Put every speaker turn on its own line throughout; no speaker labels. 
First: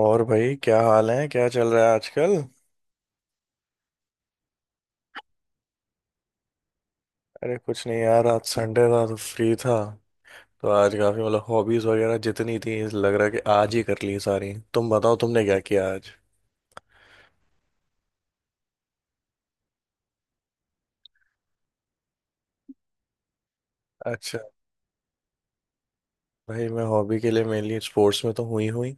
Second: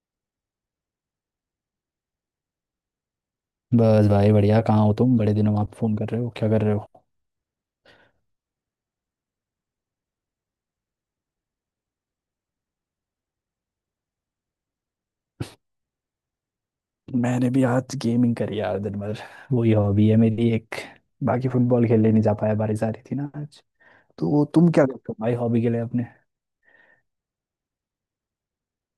और भाई, क्या हाल है? क्या चल रहा है आजकल?
बस भाई बढ़िया। कहाँ हो तुम? बड़े दिनों बाद फोन कर रहे हो। क्या कर रहे हो?
अरे कुछ नहीं यार, आज संडे था तो फ्री था। तो आज काफी, मतलब हॉबीज वगैरह जितनी थी, लग रहा है कि आज ही कर ली सारी। तुम बताओ, तुमने क्या किया आज?
मैंने भी आज गेमिंग करी यार दिन भर। वही हॉबी है मेरी एक। बाकी फुटबॉल खेलने नहीं जा पाया, बारिश आ रही थी ना आज।
अच्छा।
तो तुम क्या करते हो भाई हॉबी के लिए अपने?
भाई मैं हॉबी के लिए मेनली स्पोर्ट्स में तो हुई हुई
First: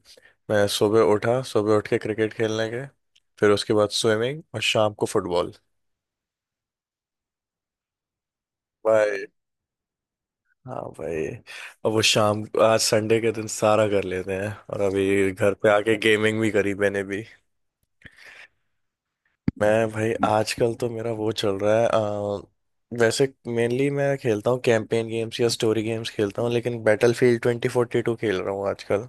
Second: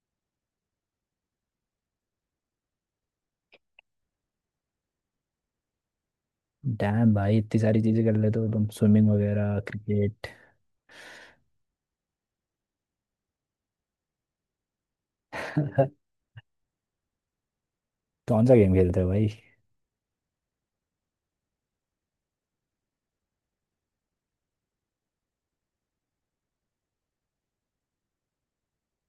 मैं सुबह उठा सुबह उठ के क्रिकेट खेलने गए। फिर उसके बाद स्विमिंग, और शाम को फुटबॉल।
डैम भाई, इतनी सारी चीजें कर लेते हो तुम, स्विमिंग
भाई।
वगैरह क्रिकेट।
हाँ भाई। अब वो शाम आज संडे के दिन सारा कर लेते हैं। और अभी घर पे आके गेमिंग भी करी मैंने भी।
कौन सा गेम खेलते हो भाई?
मैं भाई आजकल तो मेरा वो चल रहा है, वैसे मेनली मैं खेलता हूँ कैंपेन गेम्स या स्टोरी गेम्स खेलता हूँ, लेकिन बैटलफील्ड 2042 खेल रहा हूँ आजकल।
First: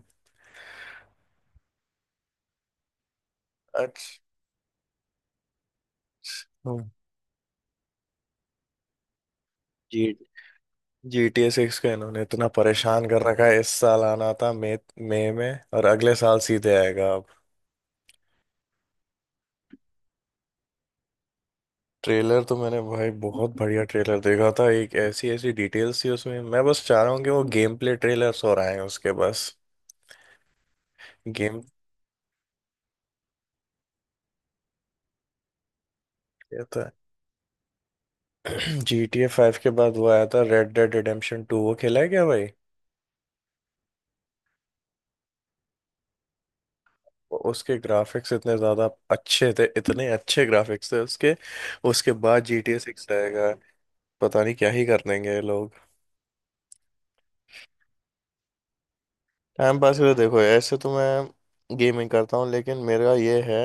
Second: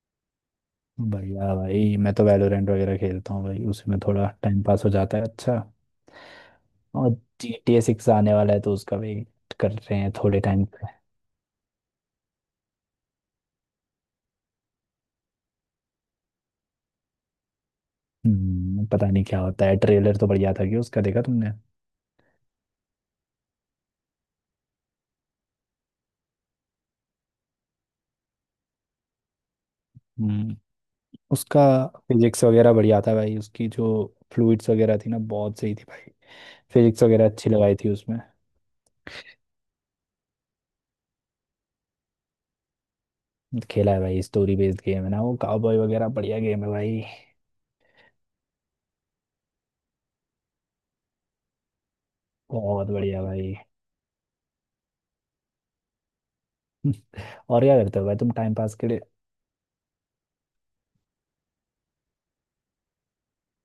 बढ़िया भाई, मैं तो वैलोरेंट वगैरह खेलता हूँ भाई, उसमें
अच्छा।
थोड़ा टाइम पास हो जाता है। अच्छा। और जी टी ए सिक्स आने वाला है तो उसका वेट कर रहे हैं
जी।
थोड़े time.
G T A six का इन्होंने इतना परेशान कर रखा है, इस साल आना था मई मई में, और अगले साल सीधे आएगा अब।
पता नहीं क्या होता है। ट्रेलर तो बढ़िया था, कि उसका देखा तुमने?
ट्रेलर तो मैंने भाई बहुत बढ़िया ट्रेलर देखा था, एक ऐसी ऐसी डिटेल्स थी उसमें। मैं बस चाह रहा हूँ कि वो गेम प्ले ट्रेलर्स और आए उसके बस।
हम्म उसका
गेम।
फिजिक्स वगैरह बढ़िया था भाई उसकी, जो फ्लूइड्स वगैरह थी ना बहुत सही थी भाई। फिजिक्स वगैरह अच्छी लगाई थी उसमें।
जी टी ए फाइव के बाद वो आया था रेड डेड रिडेम्पशन टू, वो खेला है क्या भाई?
खेला है भाई, स्टोरी बेस्ड गेम है ना वो, काउबॉय वगैरह, बढ़िया गेम है भाई।
उसके ग्राफिक्स इतने ज़्यादा अच्छे थे, इतने अच्छे ग्राफिक्स थे उसके। उसके बाद जी टी ए
बहुत
सिक्स
बढ़िया
आएगा।
भाई।
पता नहीं क्या ही कर देंगे ये लोग।
और क्या करते हो भाई तुम टाइम पास के लिए?
टाइम पास के लिए देखो, ऐसे तो मैं गेमिंग करता हूँ, लेकिन मेरा ये है।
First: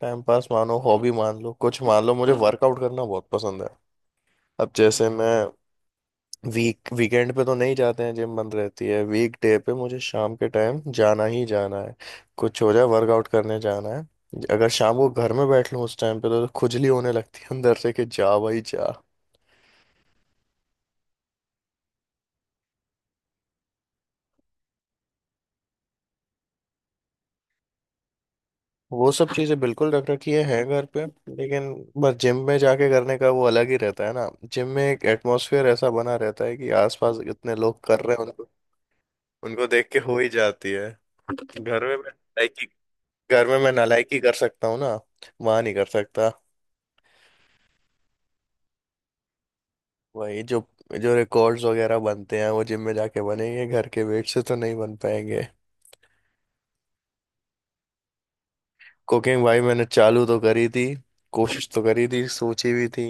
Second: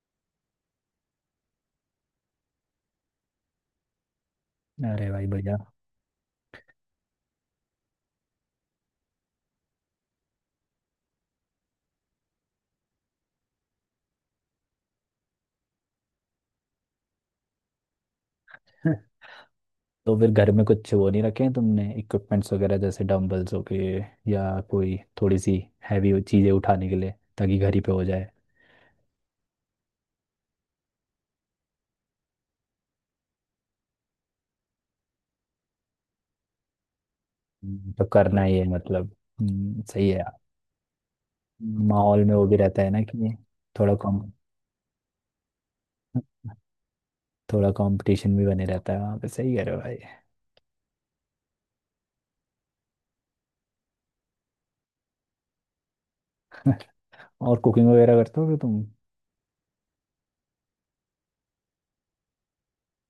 टाइम पास मानो, हॉबी मान लो, कुछ मान लो, मुझे वर्कआउट करना बहुत पसंद है। अब जैसे
अरे भाई,
मैं।
बढ़िया।
वीकेंड पे तो नहीं जाते हैं, जिम बंद रहती है। वीक डे पे मुझे शाम के टाइम जाना ही जाना है। कुछ हो जाए, वर्कआउट करने जाना है। अगर शाम को घर में बैठ लूँ उस टाइम पे, तो खुजली होने लगती है अंदर से कि जा भाई जा।
तो फिर घर में कुछ वो नहीं रखे हैं तुमने, इक्विपमेंट्स वगैरह, जैसे डंबल्स हो गए, या कोई थोड़ी सी हैवी चीज़ें उठाने के लिए, ताकि घर ही पे हो जाए?
वो सब चीज़ें बिल्कुल रख रखी हैं घर पे। लेकिन। बस जिम में जाके करने का वो अलग ही रहता है ना, जिम में एक एटमॉस्फेयर ऐसा बना रहता है कि आसपास इतने लोग कर
तो
रहे हैं,
करना
उनको
ही है मतलब।
उनको देख के
सही है
हो ही
यार।
जाती है। घर में मैं
माहौल में वो भी
नालायकी
रहता है ना कि,
घर में मैं
थोड़ा
नालायकी
कॉम,
कर सकता हूँ ना। वहां नहीं कर सकता।
थोड़ा कंपटीशन भी बने रहता है वहाँ पे, सही कह रहे हो भाई।
वही जो जो रिकॉर्ड्स वगैरह बनते हैं वो जिम में जाके बनेंगे, घर के वेट से तो नहीं बन पाएंगे।
और कुकिंग वगैरह करते होगे तुम?
कुकिंग भाई, मैंने चालू तो करी थी। कोशिश तो करी थी, सोची भी थी।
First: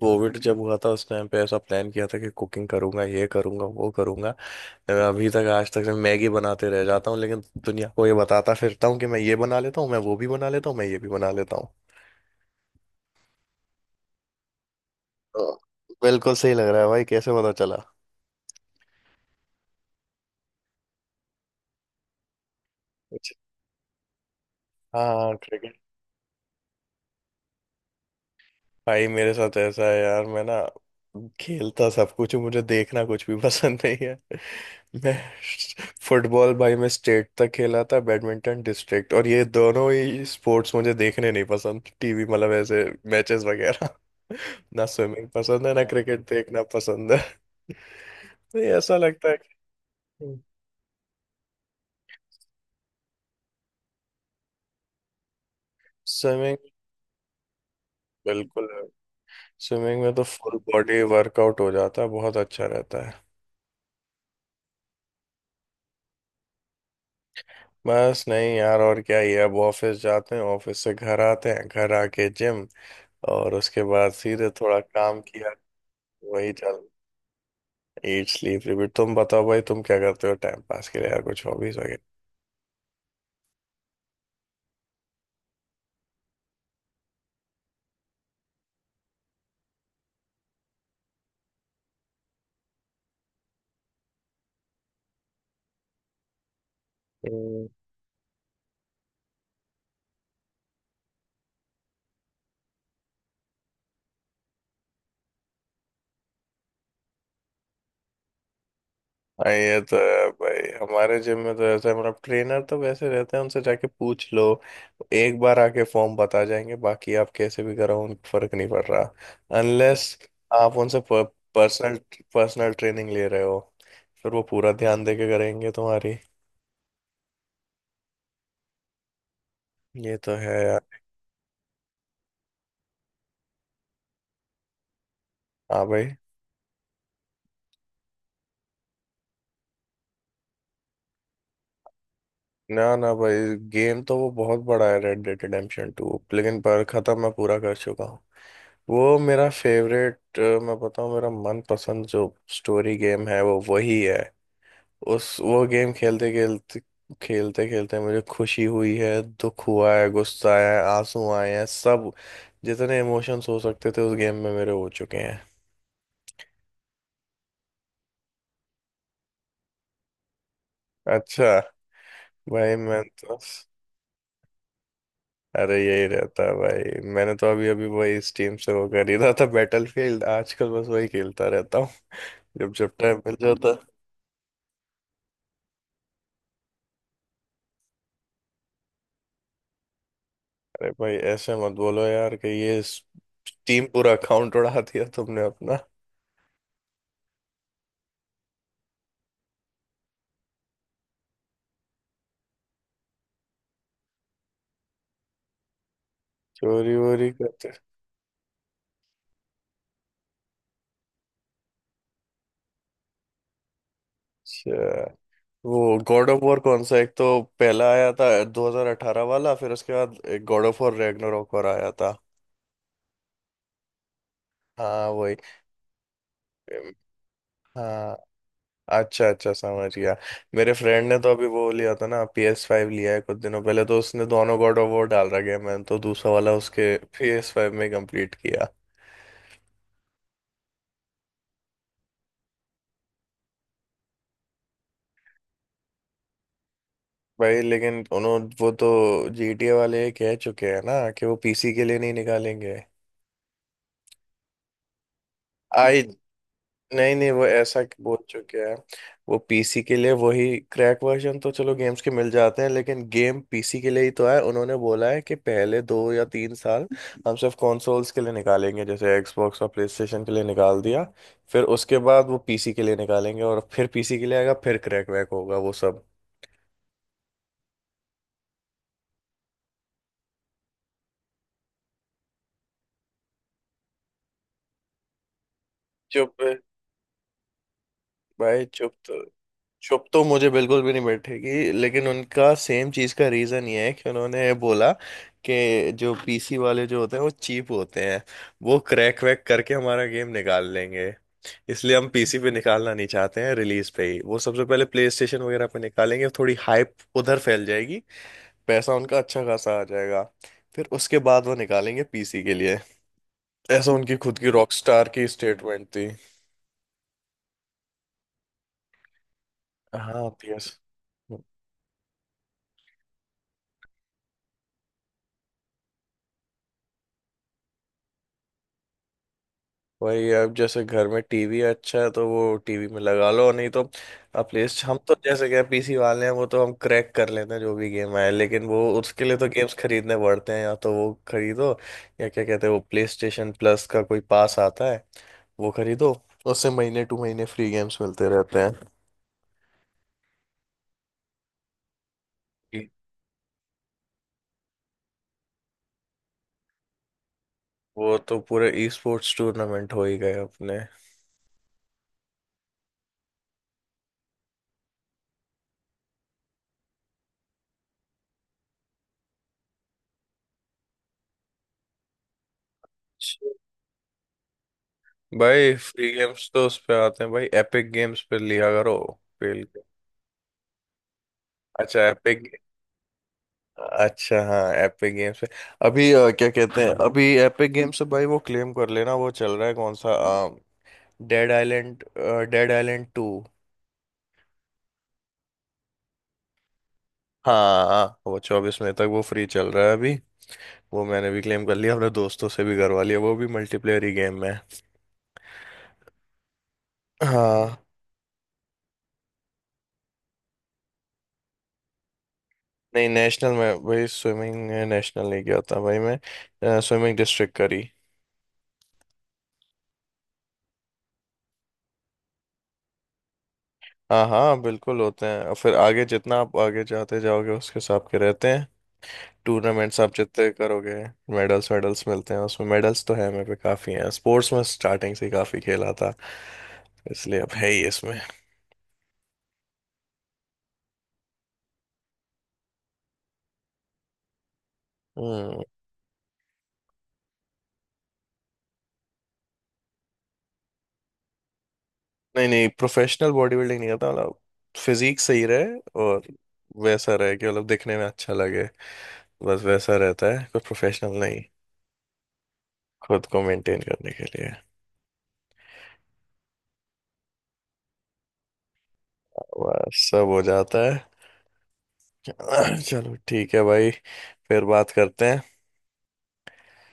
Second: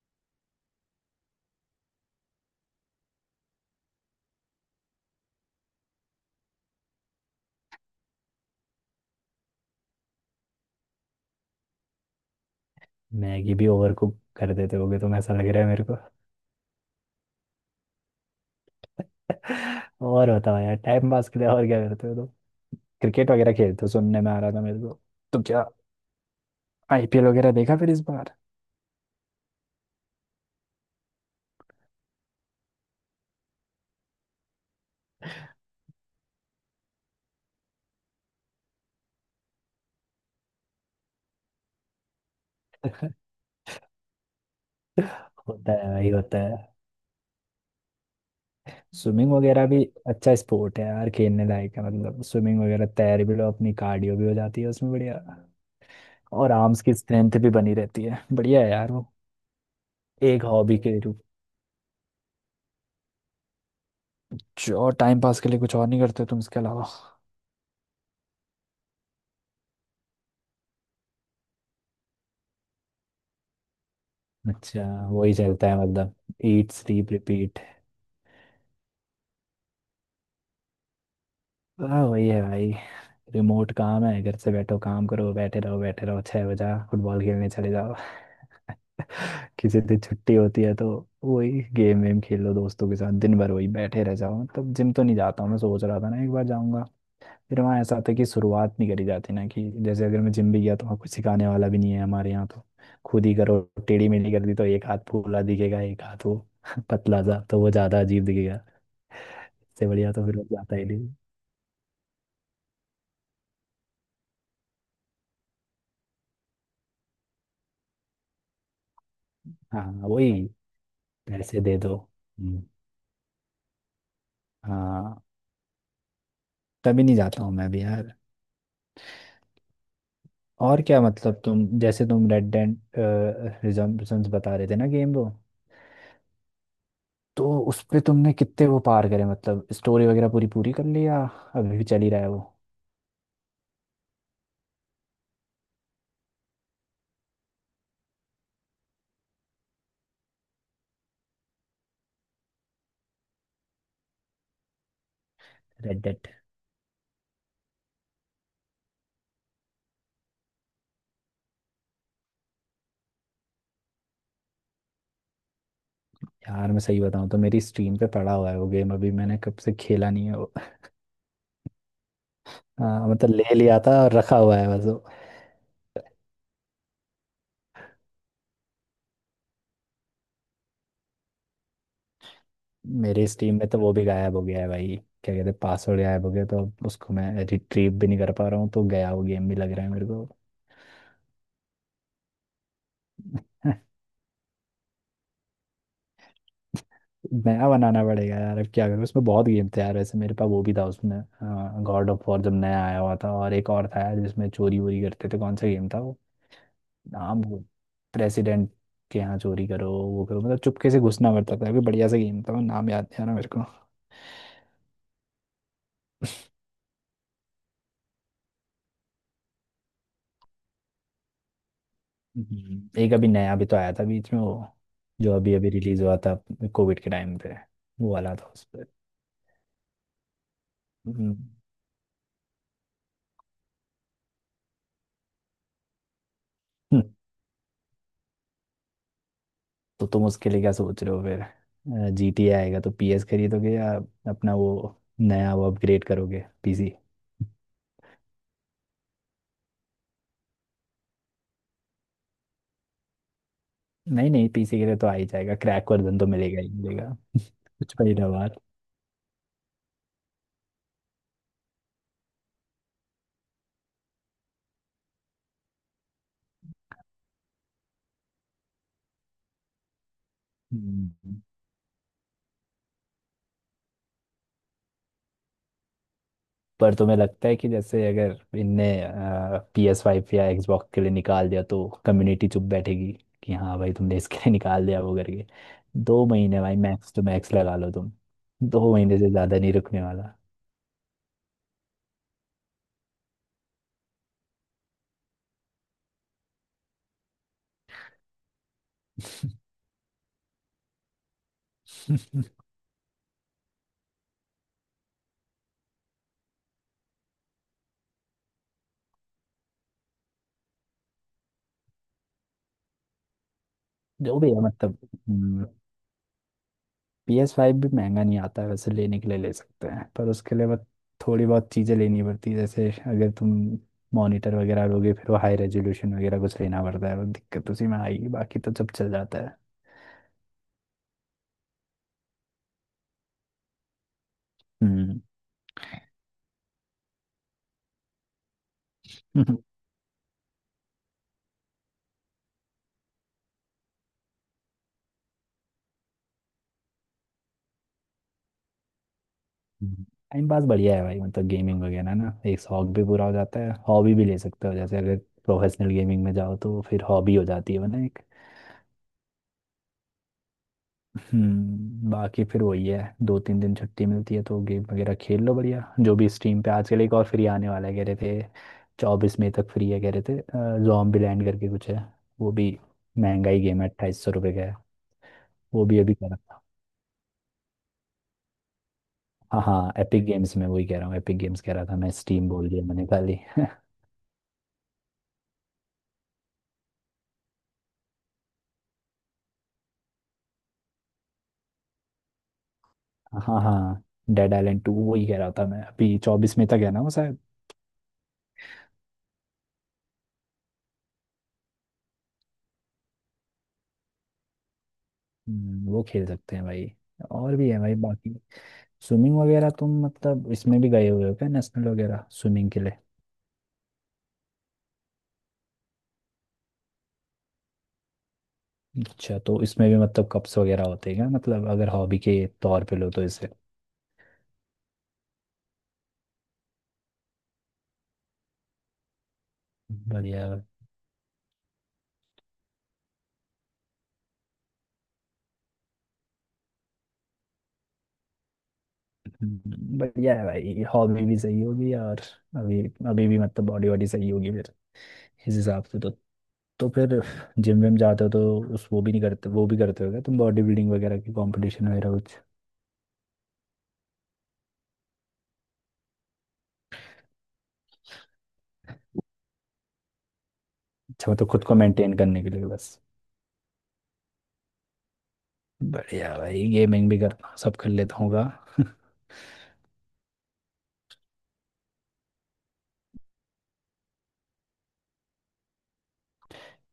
कोविड जब हुआ था उस टाइम पे, ऐसा प्लान किया था कि कुकिंग करूंगा, ये करूंगा, वो करूंगा। मैं अभी तक, आज तक मैं मैगी बनाते रह जाता हूँ, लेकिन दुनिया को ये बताता फिरता हूँ कि मैं ये बना लेता हूँ, मैं वो भी बना लेता हूँ, मैं ये भी बना लेता हूँ।
मैगी भी ओवर कुक कर देते होगे तुम, ऐसा लग
तो
रहा है मेरे को।
बिल्कुल सही लग रहा है भाई, कैसे पता चला?
और बताओ यार, टाइम पास के लिए और क्या करते हो तुम? क्रिकेट
अच्छा।
वगैरह खेलते हो, सुनने में आ रहा था मेरे को।
हाँ,
तो क्या
क्रिकेट।
आईपीएल वगैरह देखा फिर इस बार?
भाई मेरे साथ ऐसा है यार, मैं ना। खेलता सब कुछ हूँ, मुझे देखना कुछ भी पसंद नहीं है। मैं। फुटबॉल भाई मैं स्टेट तक खेला था, बैडमिंटन डिस्ट्रिक्ट, और ये दोनों ही स्पोर्ट्स मुझे देखने नहीं पसंद, टीवी मतलब ऐसे मैचेस वगैरह। ना स्विमिंग पसंद
होता
है, ना
है भाई,
क्रिकेट
होता
देखना
है।
पसंद है। तो ये ऐसा लगता
स्विमिंग
है।
वगैरह भी अच्छा
कि।
स्पोर्ट है यार, खेलने लायक है, मतलब स्विमिंग वगैरह तैर भी लो, अपनी कार्डियो भी हो जाती है उसमें, बढ़िया। और
स्विमिंग।
आर्म्स की स्ट्रेंथ भी बनी रहती है। बढ़िया
बिल्कुल।
है यार वो।
स्विमिंग में तो
एक
फुल
हॉबी के
बॉडी
रूप,
वर्कआउट हो जाता है, बहुत अच्छा रहता है।
जो टाइम पास के लिए कुछ और नहीं करते तुम इसके अलावा?
बस नहीं यार, और क्या ही है? अब ऑफिस जाते हैं, ऑफिस से घर आते हैं, घर आके जिम। और उसके बाद सीधे थोड़ा
अच्छा।
काम
वही
किया।
चलता है मतलब।
वही
ईट
चल।
Sleep repeat.
Eat sleep repeat. तुम बताओ भाई, तुम क्या करते हो टाइम पास के लिए यार, कुछ हॉबीज वगैरह?
हाँ वही है भाई। रिमोट काम है, घर से बैठो, काम करो, बैठे रहो बैठे रहो, 6 बजा फुटबॉल खेलने चले जाओ। किसी दिन छुट्टी होती है तो वही, गेम वेम खेल लो दोस्तों के साथ दिन भर, वही बैठे रह जाओ, मतलब जिम तो नहीं जाता हूँ मैं, सोच रहा था ना एक बार जाऊंगा। फिर
हम्म।
वहाँ ऐसा था कि शुरुआत नहीं करी जाती ना, कि जैसे अगर मैं जिम भी गया तो वहाँ कुछ सिखाने वाला भी नहीं है हमारे यहाँ, तो खुद ही करो, टेढ़ी मेढ़ी कर दी तो एक हाथ फूला दिखेगा, एक हाथ वो। पतला सा तो वो ज्यादा अजीब दिखेगा।
हाँ, ये
इससे
तो
बढ़िया तो
है
फिर वो
भाई,
जाता ही नहीं।
हमारे जिम में तो ऐसा है मतलब, ट्रेनर तो वैसे रहते हैं, उनसे जाके पूछ लो। एक बार आके फॉर्म बता जाएंगे, बाकी आप कैसे भी कराओ, उनको फर्क नहीं पड़ रहा।
हाँ
अनलेस
वही,
आप उनसे
पैसे दे दो।
पर्सनल
हम्म,
पर्सनल ट्रेनिंग ले रहे हो। फिर वो पूरा ध्यान दे
हाँ,
के करेंगे तुम्हारी।
तभी नहीं जाता हूँ मैं भी यार।
ये तो है
और
यार।
क्या, मतलब तुम, जैसे तुम रेड डेड रिडेम्पशन बता रहे थे ना गेम वो,
हाँ भाई।
तो उस पे तुमने कितने वो पार करे, मतलब स्टोरी वगैरह पूरी पूरी कर ली या अभी भी चल ही रहा है वो,
ना ना भाई, गेम तो वो बहुत बड़ा है रेड डेड रिडेम्पशन 2, लेकिन पर खत्म मैं पूरा कर चुका हूँ। वो मेरा फेवरेट। मैं बताऊँ मेरा मनपसंद जो स्टोरी गेम है वो वही है। उस वो गेम
रेड डेड?
खेलते खेलते मुझे खुशी हुई है। दुख हुआ है, गुस्सा आया है, आंसू आए हैं सब। जितने इमोशंस हो सकते थे उस गेम में मेरे हो चुके हैं।
यार मैं सही बताऊँ तो मेरी स्ट्रीम पे पड़ा हुआ है वो गेम, अभी मैंने कब से खेला नहीं है वो।
अच्छा। भाई मैं
हाँ मतलब
तो।
ले लिया था और रखा हुआ है बस।
अरे यही रहता है भाई, मैंने तो अभी अभी वही स्टीम से वो खरीदा था बैटलफील्ड, आजकल बस वही खेलता रहता हूँ। जब जब टाइम
मेरी
मिल
स्टीम में
जाता
तो वो
है।
भी गायब हो गया है भाई, क्या कहते हैं, पासवर्ड गायब हो गया तो अब उसको मैं रिट्रीव भी नहीं कर पा रहा हूँ, तो गया वो गेम भी लग रहा है मेरे को।
अरे भाई ऐसे मत बोलो यार कि ये स्टीम पूरा अकाउंट उड़ा दिया तुमने अपना।
नया बनाना पड़ेगा यार, अब क्या करूँ, उसमें बहुत गेम थे यार वैसे मेरे पास, वो भी था उसमें, गॉड ऑफ वॉर जब नया आया हुआ था, और एक और था यार जिसमें चोरी वोरी करते थे, कौन सा गेम था वो?
चोरी वोरी
नाम वो,
करते।
प्रेसिडेंट के यहाँ चोरी करो वो करो, मतलब चुपके से घुसना पड़ता था, अभी बढ़िया सा गेम था वो, नाम याद नहीं आ रहा मेरे।
अच्छा। वो गॉड ऑफ वॉर कौन सा? एक तो पहला आया था 2018 वाला, फिर उसके बाद एक गॉड ऑफ वॉर रैग्नारोक और आया था।
एक अभी नया भी तो आया था बीच में, वो
हाँ
जो
वही।
अभी अभी रिलीज हुआ था कोविड के टाइम पे, वो
हाँ।
वाला था उस पर।
अच्छा अच्छा, समझ गया। मेरे फ्रेंड ने तो
हम्म,
अभी वो लिया था ना PS5 फाइव, लिया है कुछ दिनों पहले, तो उसने दोनों गॉड ऑफ वॉर डाल रखे हैं, मैंने तो दूसरा वाला उसके PS5 फाइव में कंप्लीट किया।
तो तुम उसके लिए क्या सोच रहे हो फिर? जी टी आएगा तो पी एस खरीदोगे, या अपना वो, नया वो अपग्रेड करोगे पीसी?
भाई लेकिन उन्होंने वो तो GTA वाले कह चुके हैं ना कि वो पीसी के लिए नहीं निकालेंगे।
नहीं नहीं, पीसी के लिए तो आ ही जाएगा क्रैक
आई।
वर्जन, तो मिलेगा ही मिलेगा।
नहीं नहीं, वो ऐसा
कुछ
बोल
महीना
चुके
बाद।
हैं। वो पीसी के लिए वही क्रैक वर्जन तो चलो गेम्स के मिल जाते हैं, लेकिन गेम पीसी के लिए ही तो है, उन्होंने बोला है कि पहले 2 या 3 साल हम सिर्फ कंसोल्स के लिए निकालेंगे, जैसे एक्सबॉक्स और प्लेस्टेशन के लिए निकाल दिया।
हम्म,
फिर उसके बाद वो पीसी के लिए निकालेंगे, और फिर पीसी के लिए आएगा, फिर क्रैक वैक होगा वो सब।
पर तुम्हें लगता है कि, जैसे अगर इनने पी एस फाइव या Xbox के लिए निकाल दिया तो कम्युनिटी चुप बैठेगी? कि हाँ भाई तुमने इसके लिए निकाल दिया वो करके, दो
चुप
महीने भाई, मैक्स टू मैक्स लगा लो तुम,
भाई
दो
चुप
महीने
तो
से ज़्यादा नहीं रुकने
चुप तो
वाला।
मुझे बिल्कुल भी नहीं बैठेगी, लेकिन उनका सेम चीज का रीजन ये है कि उन्होंने बोला कि जो पीसी वाले जो होते हैं वो चीप होते हैं, वो क्रैक वैक करके हमारा गेम निकाल लेंगे, इसलिए हम पीसी पे निकालना नहीं चाहते हैं। रिलीज पे ही वो सबसे पहले प्ले स्टेशन वगैरह पे निकालेंगे, थोड़ी हाइप उधर फैल जाएगी, पैसा उनका अच्छा खासा आ जाएगा, फिर उसके बाद वो निकालेंगे पीसी के लिए। ऐसा उनकी खुद
जो
की
भी है मतलब,
रॉकस्टार की स्टेटमेंट थी।
पी एस फाइव भी महंगा नहीं आता है वैसे, लेने के लिए ले सकते हैं,
हाँ
पर उसके लिए
पीएस।
बस थोड़ी बहुत चीज़ें लेनी पड़ती है, जैसे अगर तुम मॉनिटर वगैरह लोगे फिर वो हाई रेजोल्यूशन वगैरह कुछ लेना पड़ता है, वो दिक्कत उसी में आएगी, बाकी तो सब चल जाता है।
वही अब जैसे घर में टीवी अच्छा है तो वो टीवी में लगा लो, नहीं तो। अब प्ले हम तो
हम्म।
जैसे क्या पीसी वाले हैं, वो तो हम क्रैक कर लेते हैं जो भी गेम आए, लेकिन वो उसके लिए तो गेम्स खरीदने पड़ते हैं, या तो वो खरीदो, या क्या कहते हैं, वो प्ले स्टेशन प्लस का कोई पास आता है, वो खरीदो, उससे महीने टू महीने फ्री गेम्स मिलते रहते हैं।
टाइम पास बढ़िया है भाई, मतलब गेमिंग वगैरह ना, एक
जी।
शौक भी पूरा हो जाता है, हॉबी भी ले सकते हो, जैसे अगर प्रोफेशनल गेमिंग में जाओ तो फिर हॉबी हो जाती है वो ना,
वो
एक।
तो पूरे ई स्पोर्ट्स टूर्नामेंट हो ही गए अपने।
बाकी फिर वही है, 2-3 दिन छुट्टी मिलती है तो गेम वगैरह खेल लो, बढ़िया। जो भी स्ट्रीम पे आजकल, एक और फ्री आने वाला है कह रहे थे, 24 मई तक फ्री है कह रहे थे, जॉम्बी लैंड करके कुछ है, वो भी
अच्छा।
महंगा ही गेम है, 2800 रुपये का है।
भाई
वो भी
फ्री
अभी कह रहा
गेम्स
था।
तो उस पे आते हैं भाई, एपिक गेम्स पे लिया करो
हाँ
खेल के।
हाँ, एपिक गेम्स में, वही कह रहा हूँ, एपिक गेम्स कह रहा था
अच्छा
मैं,
एपिक।
स्टीम बोल दिया मैंने खाली।
अच्छा हाँ, एपिक गेम्स पे अभी क्या कहते हैं, हाँ अभी एपिक गेम्स से भाई वो क्लेम कर लेना, वो चल रहा है कौन सा? Dead Island. Dead Island two.
हाँ हाँ, डेड आइलैंड टू, वही कह रहा था मैं, अभी 24 मई तक है ना वो शायद।
हाँ हाँ, वो 24 मई तक वो फ्री चल रहा है अभी। वो मैंने भी क्लेम कर लिया, अपने दोस्तों से भी करवा लिया, वो भी मल्टीप्लेयर ही गेम है।
वो खेल सकते हैं भाई। और भी
हाँ।
है भाई बाकी। स्विमिंग वगैरह तुम मतलब इसमें भी गए हुए हो क्या, नेशनल वगैरह स्विमिंग के लिए?
नहीं नेशनल में भाई, स्विमिंग नेशनल नहीं गया था भाई मैं, स्विमिंग डिस्ट्रिक्ट करी।
अच्छा। तो इसमें भी मतलब कप्स वगैरह होते हैं क्या, मतलब अगर हॉबी के तौर पे लो तो इसे?
हाँ हाँ, बिल्कुल होते हैं, और फिर आगे जितना आप आगे जाते जाओगे उसके हिसाब के रहते हैं। टूर्नामेंट्स आप
बढ़िया।
जितने करोगे मेडल्स, मेडल्स मिलते हैं उसमें। मेडल्स तो है मेरे पे काफ़ी हैं, स्पोर्ट्स में स्टार्टिंग से ही काफ़ी खेला था, इसलिए अब है ही इसमें।
बढ़िया है भाई, हॉबी भी सही होगी और, अभी, अभी भी मतलब बॉडी वॉडी सही होगी इस
हम्म।
हिसाब से तो। तो फिर जिम विम जाते हो तो, उस वो भी नहीं करते, वो भी करते हो क्या तुम, बॉडी बिल्डिंग वगैरह की कंपटीशन वगैरह कुछ?
नहीं नहीं, प्रोफेशनल बॉडी बिल्डिंग नहीं करता मतलब फिजिक सही रहे, और वैसा रहे कि मतलब दिखने में अच्छा लगे, बस वैसा रहता है, कोई प्रोफेशनल
अच्छा,
नहीं।
मतलब खुद को मेंटेन करने के लिए बस।
खुद को मेंटेन करने के लिए
बढ़िया भाई, गेमिंग भी करता हूँ सब कर लेता हूँ गा।
बस सब हो जाता है। चलो ठीक है भाई, फिर बात करते हैं।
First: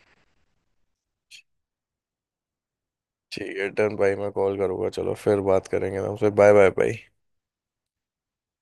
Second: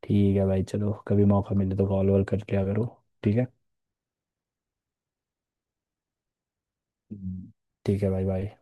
ठीक है भाई, चलो कभी मौका मिले तो कॉल वॉल कर लिया करो। ठीक है।
ठीक है डन भाई, मैं कॉल करूँगा, चलो फिर बात करेंगे तुमसे, बाय बाय भाई।
हम्म। ठीक है भाई, बाय।